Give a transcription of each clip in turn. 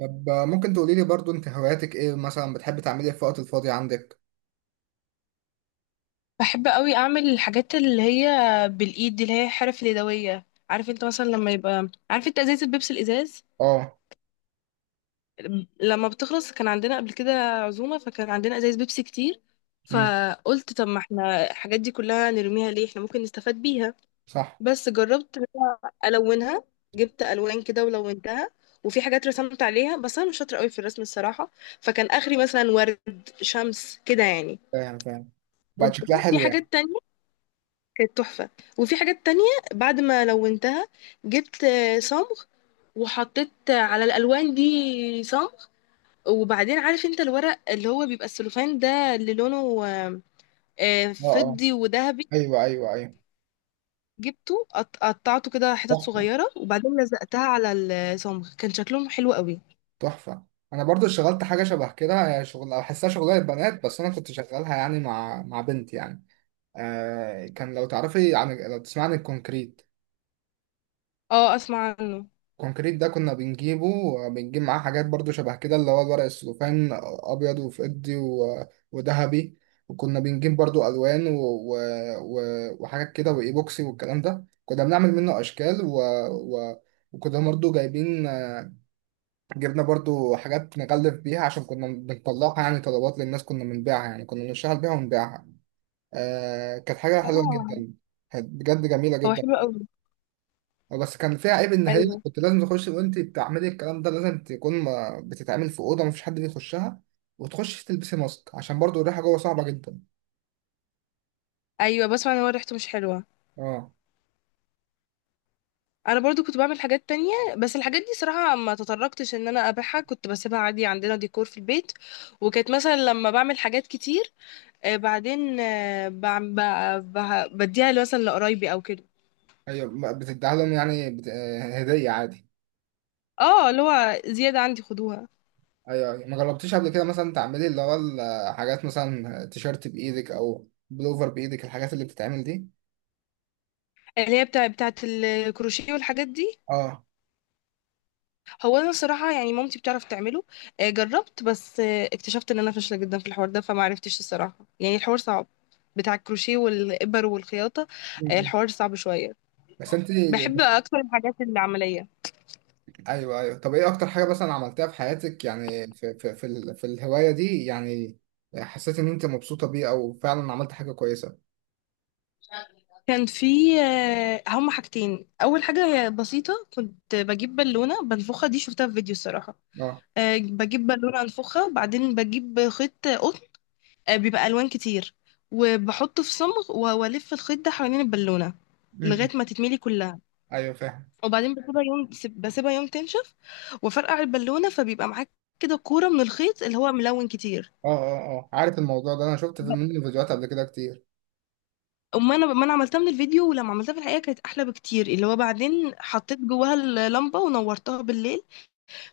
طب ممكن تقولي لي برضو انت هواياتك ايه مثلا، بتحب تعملي ايه في الوقت الفاضي عندك. بحب قوي اعمل الحاجات اللي هي بالايد، دي اللي هي حرف اليدويه. عارف انت مثلا لما يبقى عارف انت ازازه البيبسي، الازاز اه. لما بتخلص؟ كان عندنا قبل كده عزومه فكان عندنا ازايز بيبسي كتير، امم. فقلت طب ما احنا الحاجات دي كلها نرميها ليه، احنا ممكن نستفاد بيها. صح. بس جربت إن أنا الونها، جبت الوان كده ولونتها، وفي حاجات رسمت عليها بس انا مش شاطره قوي في الرسم الصراحه. فكان اخري مثلا ورد، شمس كده يعني. فاهم فاهم. بقى شكلها وبعدين في حلو يعني. حاجات تانية كانت تحفة. وفي حاجات تانية بعد ما لونتها جبت صمغ، وحطيت على الألوان دي صمغ. وبعدين عارف انت الورق اللي هو بيبقى السلوفان ده، اللي لونه اه اه. فضي وذهبي، ايوه ايوه ايوه. جبته قطعته كده حتت تحفه. صغيرة وبعدين لزقتها على الصمغ. كان شكلهم حلو قوي. تحفه. انا برضو اشتغلت حاجه شبه كده، هي شغل بحسها شغلانه بنات، بس انا كنت شغالها يعني مع بنت يعني. كان لو تعرفي عن لو تسمعني، الكونكريت. اه، اسمع عنه. كونكريت ده كنا بنجيبه، بنجيب معاه حاجات برضو شبه كده، اللي هو الورق السلوفان، ابيض وفضي و- وذهبي. وكنا بنجيب برضو الوان وحاجات كده وايبوكسي والكلام ده، كنا بنعمل منه اشكال و... و... وكنا برضو جايبين جبنا برضو حاجات نغلف بيها، عشان كنا بنطلعها يعني طلبات للناس، كنا بنبيعها يعني، كنا بنشتغل بيها ونبيعها. كانت حاجة حلوة اه جدا. كانت بجد جميلة هو جدا. حلو قوي. بس كان فيها عيب، ان هي ايوه، كنت لازم تخش وانت بتعملي الكلام ده، لازم تكون بتتعمل في اوضه مفيش حد بيخشها، وتخش تلبسي ماسك عشان برضو الريحه جوه صعبه جدا. ايوه بسمع ان هو ريحته مش حلوة. اه. انا برضو كنت بعمل حاجات تانية بس الحاجات دي صراحة ما تطرقتش ان انا ابيعها، كنت بسيبها عادي عندنا ديكور في البيت. وكانت مثلا لما بعمل حاجات كتير بعدين بديها مثلا لقرايبي او كده. ايوه ما بتديها لهم يعني بت... آه، هديه عادي. اه اللي هو زيادة عندي خدوها. ايوه ايوه، ما جربتيش قبل كده مثلا تعملي اللي هو الحاجات، مثلا تيشيرت بايدك او بلوفر بايدك، الحاجات اللي بتتعمل دي. اللي هي بتاعت الكروشيه والحاجات دي. اه. هو انا الصراحة يعني مامتي بتعرف تعمله. جربت بس اكتشفت ان انا فاشلة جدا في الحوار ده، فما عرفتش الصراحة يعني الحوار صعب، بتاع الكروشيه والإبر والخياطة. م- م. الحوار صعب شوية. بس انت. بحب اكتر الحاجات العمليه. ايوه ايوه. طب ايه اكتر حاجه مثلا عملتها في حياتك، يعني في في الهوايه دي يعني، حسيت ان انت مبسوطه بيه او فعلا عملت حاجه كويسه. كان في هما حاجتين. اول حاجه هي بسيطه، كنت بجيب بالونه بنفخها، دي شفتها في فيديو الصراحه. اه. بجيب بالونه انفخها وبعدين بجيب خيط قطن، بيبقى الوان كتير، وبحطه في صمغ والف الخيط ده حوالين البالونه م. لغايه ما تتملي كلها. ايوه فاهم. وبعدين بسيبها يوم، بسيبها يوم تنشف، وفرقع البالونه فبيبقى معاك كده كوره من الخيط اللي هو ملون كتير. اه اه اه، عارف الموضوع ده، انا شفت في منه فيديوهات قبل كده كتير. أما أنا ما أنا عملتها من الفيديو، ولما عملتها في الحقيقة كانت أحلى بكتير، اللي هو بعدين حطيت جواها اللمبة ونورتها بالليل.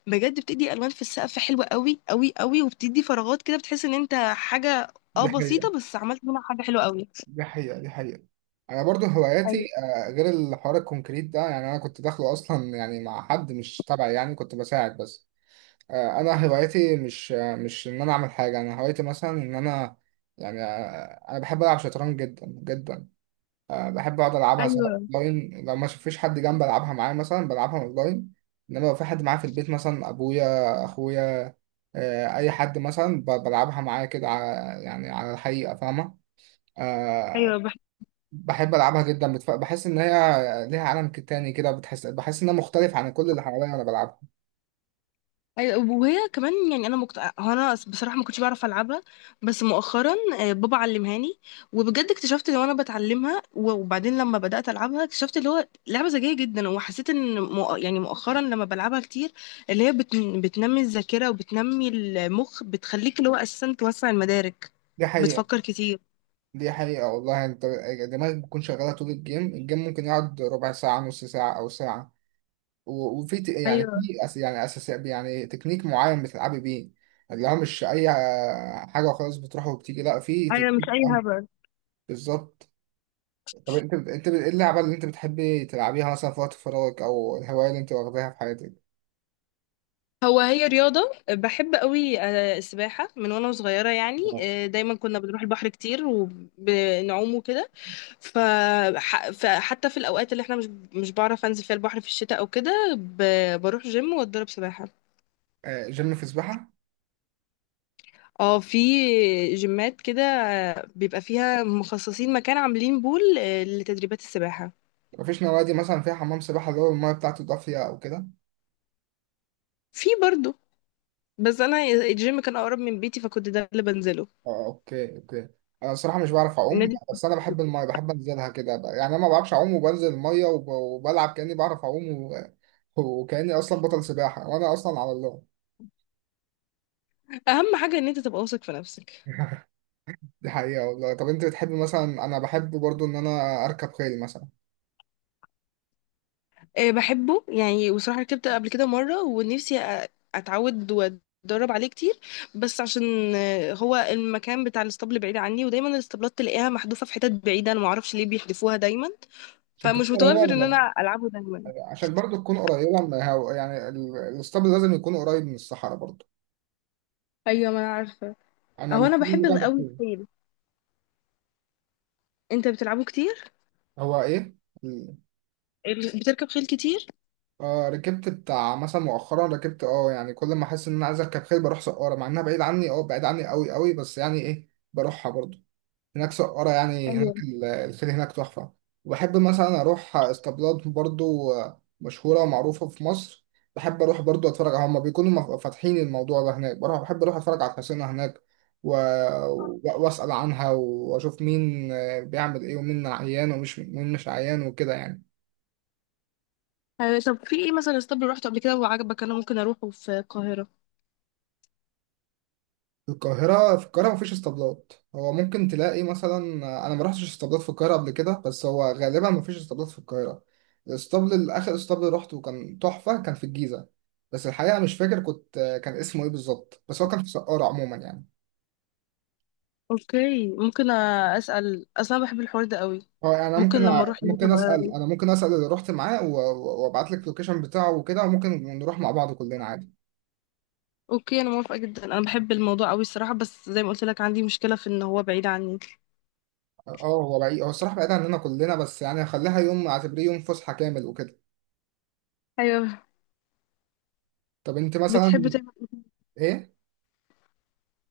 بجد بتدي ألوان في السقف حلوة قوي قوي قوي، وبتدي فراغات كده، بتحس إن أنت حاجة اه دي حقيقة. بسيطة بس عملت منها حاجة حلوة قوي. دي حقيقة. دي حقيقة. انا برضو هواياتي، ايوه، غير الحوار الكونكريت ده يعني، انا كنت داخله اصلا يعني مع حد مش تبعي يعني، كنت بساعد بس. انا هوايتي مش، مش ان انا اعمل حاجه، انا هوايتي مثلا ان انا، يعني انا بحب العب شطرنج جدا جدا. بحب اقعد العبها سواء ايوه، اونلاين، لو ما فيش حد جنبي العبها معاه، مثلا بلعبها اونلاين. انما لو في حد معايا في البيت، مثلا ابويا، اخويا، اي حد، مثلا بلعبها معاه كده على- يعني على الحقيقه، فاهمه. أه. ايوه. بحب العبها جدا، بحس ان هي ليها عالم تاني كده، بحس انها مختلف عن كل اللي حواليا وانا بلعبها. أيوة، وهي كمان يعني انا هو انا بصراحه ما كنتش بعرف العبها، بس مؤخرا بابا علمهاني، وبجد اكتشفت ان انا بتعلمها وبعدين لما بدات العبها اكتشفت اللي هو لعبه ذكيه جدا. وحسيت ان يعني مؤخرا لما بلعبها كتير، اللي هي بتنمي الذاكره وبتنمي المخ، بتخليك اللي هو اساسا توسع المدارك، دي حقيقه. بتفكر كتير. دي حقيقة والله. انت دماغك بتكون شغالة طول الجيم ممكن يقعد ربع ساعة، نص ساعة، أو ساعة. و- وفي يعني ايوه، في يعني أساس، يعني تكنيك معين بتلعبي بيه، اللي هو مش أي حاجة وخلاص بتروح وبتيجي، لا، في ايوه مش تكنيك اي معين. هبل. بالظبط. طب ايه اللعبة اللي انت بتحبي تلعبيها مثلا في وقت فراغك، أو الهواية اللي انت واخداها في حياتك؟ هو هي رياضة بحب قوي السباحة من وانا صغيرة يعني، دايما كنا بنروح البحر كتير وبنعوم وكده. ف- فحتى في الأوقات اللي احنا مش بعرف انزل فيها البحر في الشتاء او كده، بروح جيم واتدرب سباحة. جيم في سباحة؟ اه، في جيمات كده بيبقى فيها مخصصين مكان عاملين بول لتدريبات السباحة. مفيش نوادي مثلا فيها حمام سباحة اللي هو المية بتاعته دافية أو كده؟ في برضو، بس انا الجيم كان اقرب من بيتي فكنت ده اللي بنزله اه اوكي اوكي. انا الصراحه مش بعرف اعوم، النادي. بس انا بحب الميه، بحب انزلها كده بقى. يعني انا ما بعرفش اعوم، وبنزل الميه وبلعب كاني بعرف اعوم وكاني اصلا بطل سباحه، وانا اصلا على الله. اهم حاجة ان انت تبقى واثق في نفسك. دي حقيقه والله. طب انت بتحب مثلا، انا بحب برضو ان انا اركب خيل مثلا. بحبه يعني، وصراحة ركبت قبل كده مرة ونفسي أ- أتعود وأتدرب عليه كتير، بس عشان هو المكان بتاع الاسطبل بعيد عني، ودايما الاسطبلات تلاقيها محذوفة في حتت بعيدة، أنا معرفش ليه بيحذفوها دايما، عشان فمش تكون متوفر إن قريبه أنا ألعبه دايما. عشان برضو تكون قريبه، يعني الاسطبل لازم يكون قريب من الصحراء برضو. أيوة ما أنا عارفة. انا أهو أنا الاسطبل بحب اللي جنب قوي الخيل. الخيل. أنت بتلعبه كتير؟ هو ايه. بتركب خيل كتير؟ ركبت بتاع مثلا مؤخرا ركبت، يعني كل ما احس ان انا عايز اركب خيل بروح سقارة، مع انها بعيد عني، بعيد عني قوي قوي، بس يعني ايه بروحها برضو. هناك سقارة، يعني ايوه. هناك الخيل هناك تحفة. وبحب مثلا اروح اسطبلات برضو مشهورة ومعروفة في مصر. بحب اروح برضو اتفرج على، هما بيكونوا فاتحين الموضوع ده هناك بروح بحب اروح اتفرج على الحصينة هناك و... و- واسأل عنها واشوف مين بيعمل ايه، ومين عيان ومش مين مش عيان وكده يعني. طب في ايه مثلا اسطبل رحته قبل كده وعجبك انا ممكن اروحه في القاهرة؟ في القاهرة، في القاهرة مفيش اسطبلات. هو ممكن تلاقي مثلا، أنا ما رحتش اسطبلات في القاهرة قبل كده، بس هو غالبا مفيش اسطبلات في القاهرة. الاسطبل الآخر، اسطبل روحته كان تحفة، كان في الجيزة، بس الحقيقة مش فاكر كان اسمه إيه بالظبط، بس هو كان في سقارة عموما يعني. اوكي، ممكن اسال، اصلا بحب الحوار ده قوي. هو يعني أنا ممكن لما اروح هناك ابقى. ممكن أسأل اللي رحت معاه و- وأبعت لك اللوكيشن بتاعه وكده، وممكن نروح مع بعض كلنا عادي. اوكي انا موافقه جدا، انا بحب الموضوع قوي الصراحه، بس زي ما قلت لك عندي مشكله في ان هو بعيد عني. اه هو بعيد، هو الصراحة بعيد عننا كلنا، بس يعني هخليها يوم، أعتبريه يوم فسحة كامل وكده. ايوه. طب أنت بتحب مثلا. تعمل، إيه؟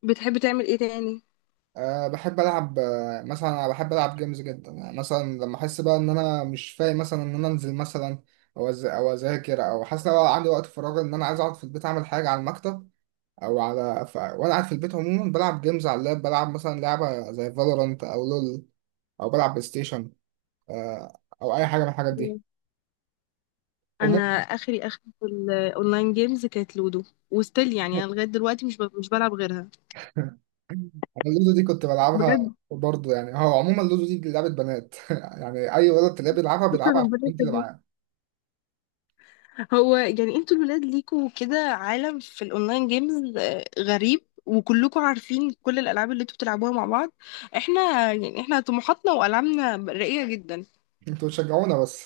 بتحب تعمل ايه تاني؟ بحب ألعب جيمز جدا، يعني مثلا لما أحس بقى إن أنا مش فايق، مثلا إن أنا أنزل مثلا أو أو أذاكر، أو حاسس لو عندي وقت فراغ إن أنا عايز أقعد في البيت، أعمل حاجة على المكتب وأنا قاعد في البيت عموما بلعب جيمز على اللاب، بلعب مثلا لعبة زي فالورانت أو لول، أو بلعب بلاي ستيشن. أه، أو أي حاجة من الحاجات مم. دي. انا وممكن. اخري اخري في الاونلاين جيمز كانت لودو، وستيل يعني انا لغايه دلوقتي مش بلعب غيرها. أنا اللودو دي كنت بلعبها. بجد برضه يعني هو عموما اللودو دي لعبة بنات. يعني أي ولد تلاقيه بيلعبها شكرا بيلعبها عشان ربنا البنت اللي يخليك. معاه. هو يعني انتوا الولاد ليكوا كده عالم في الاونلاين جيمز غريب، وكلكم عارفين كل الالعاب اللي انتوا بتلعبوها مع بعض. احنا يعني احنا طموحاتنا والعابنا راقيه جدا. أنتوا بتشجعونا بس.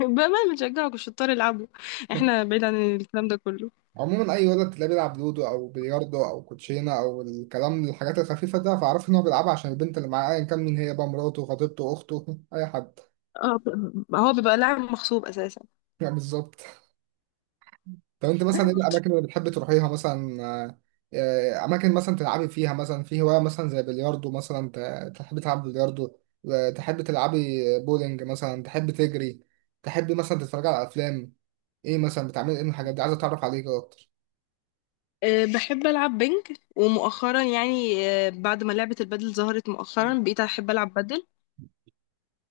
بأمانة بنشجعه الشطار يلعبوا، احنا بعيد عن الكلام ده كله. عموما اي ولد تلاقيه بيلعب لودو او بلياردو او كوتشينه او الكلام، الحاجات الخفيفه ده، فاعرف ان هو بيلعبها عشان البنت اللي معاه، ايا كان مين هي، بقى مراته، خطيبته، اخته، اي حد. اه هو بيبقى لاعب مغصوب اساسا. يعني بالظبط. طب انت مثلا ايه الاماكن اللي بتحب تروحيها مثلا، اماكن مثلا تلعبي فيها، مثلا في هوايه مثلا زي بلياردو، مثلا تحبي تلعبي بلياردو، تحبي تلعبي بولينج، مثلا تحبي تجري، تحبي مثلا تتفرجي على افلام. ايه مثلا بتعملي ايه من الحاجات دي، عايز اتعرف عليك اكتر. أه بحب العب بنج، ومؤخرا يعني أه بعد ما لعبة البادل ظهرت مؤخرا بقيت احب العب بادل.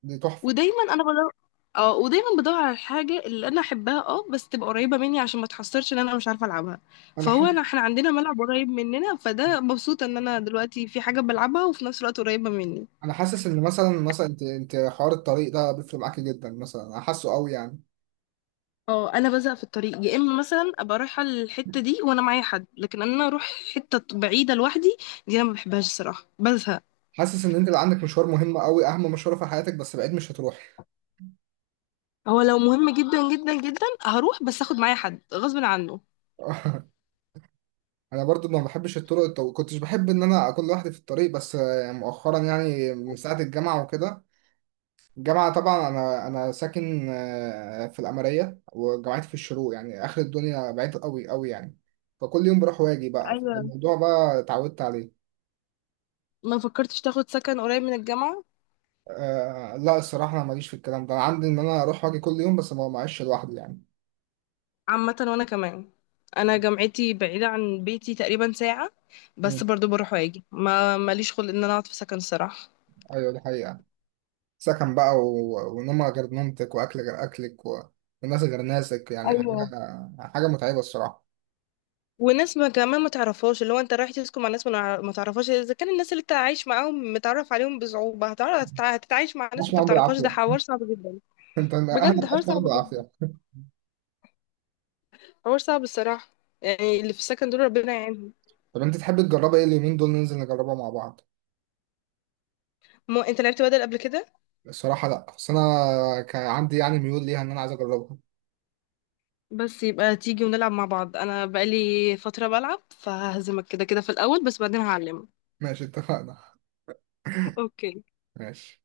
دي تحفه. ودايما انا بدور، اه ودايما بدور على الحاجة اللي انا احبها اه، بس تبقى قريبة مني عشان ما تحصرش ان انا مش عارفة العبها. انا فهو حاسس انا احنا عندنا ملعب قريب مننا، فده مبسوطة ان انا دلوقتي في حاجة بلعبها وفي نفس الوقت قريبة مني. انا حاسس ان مثلا انت حوار الطريق ده بيفرق معاكي جدا مثلا، انا حاسه قوي يعني. اه انا بزهق في الطريق، يا اما مثلا ابقى رايحه الحته دي وانا معايا حد، لكن انا اروح حته بعيده لوحدي دي انا ما بحبهاش الصراحه، بزهق. حاسس ان انت اللي عندك مشوار مهم قوي، اهم مشوار في حياتك، بس بعيد مش هتروحي. هو لو مهم جدا جدا جدا هروح بس اخد معايا حد غصب عنه. انا برضو ما بحبش الطرق، كنتش بحب ان انا اكون لوحدي في الطريق، بس مؤخرا، يعني من ساعه الجامعه وكده، الجامعه طبعا انا ساكن في القمريه، وجامعتي في الشروق، يعني اخر الدنيا، بعيد قوي قوي يعني، فكل يوم بروح واجي بقى، ايوه. فالموضوع بقى اتعودت عليه. ما فكرتش تاخد سكن قريب من الجامعه؟ لا الصراحة أنا ماليش في الكلام ده، أنا عندي إن أنا أروح وأجي كل يوم بس ما معيش لوحدي يعني. عامه وانا كمان، انا جامعتي بعيده عن بيتي تقريبا ساعه، مم. بس برضو بروح واجي، ما ماليش خلق ان انا اقعد في سكن الصراحه. أيوة دي حقيقة. سكن بقى ونومة غير نومتك، وأكل غير أكلك وناس غير ناسك، يعني حاجة ايوه. حاجة متعبة الصراحة. وناس ما كمان ما تعرفهاش، اللي هو انت رايح تسكن مع ناس ما ما تعرفهاش، اذا كان الناس اللي انت عايش معاهم متعرف عليهم بصعوبة، هتعرف هتتعايش مع ناس عاش انت ما معاهم تعرفهاش؟ ده بالعافية. حوار صعب جدا. أنت بجد أهلك حوار عاش صعب معاهم جدا، بالعافية. حوار صعب الصراحة. يعني اللي في السكن دول ربنا يعينهم. طب أنت تحب تجربها، إيه اليومين دول ننزل نجربها مع بعض. مو انت لعبت بدل قبل كده؟ الصراحة لا، بس أنا كان عندي يعني ميول ليها إن أنا عايز أجربها. بس يبقى تيجي ونلعب مع بعض، انا بقالي فترة بلعب فههزمك كده كده في الاول بس بعدين هعلمك. ماشي اتفقنا. اوكي. ماشي.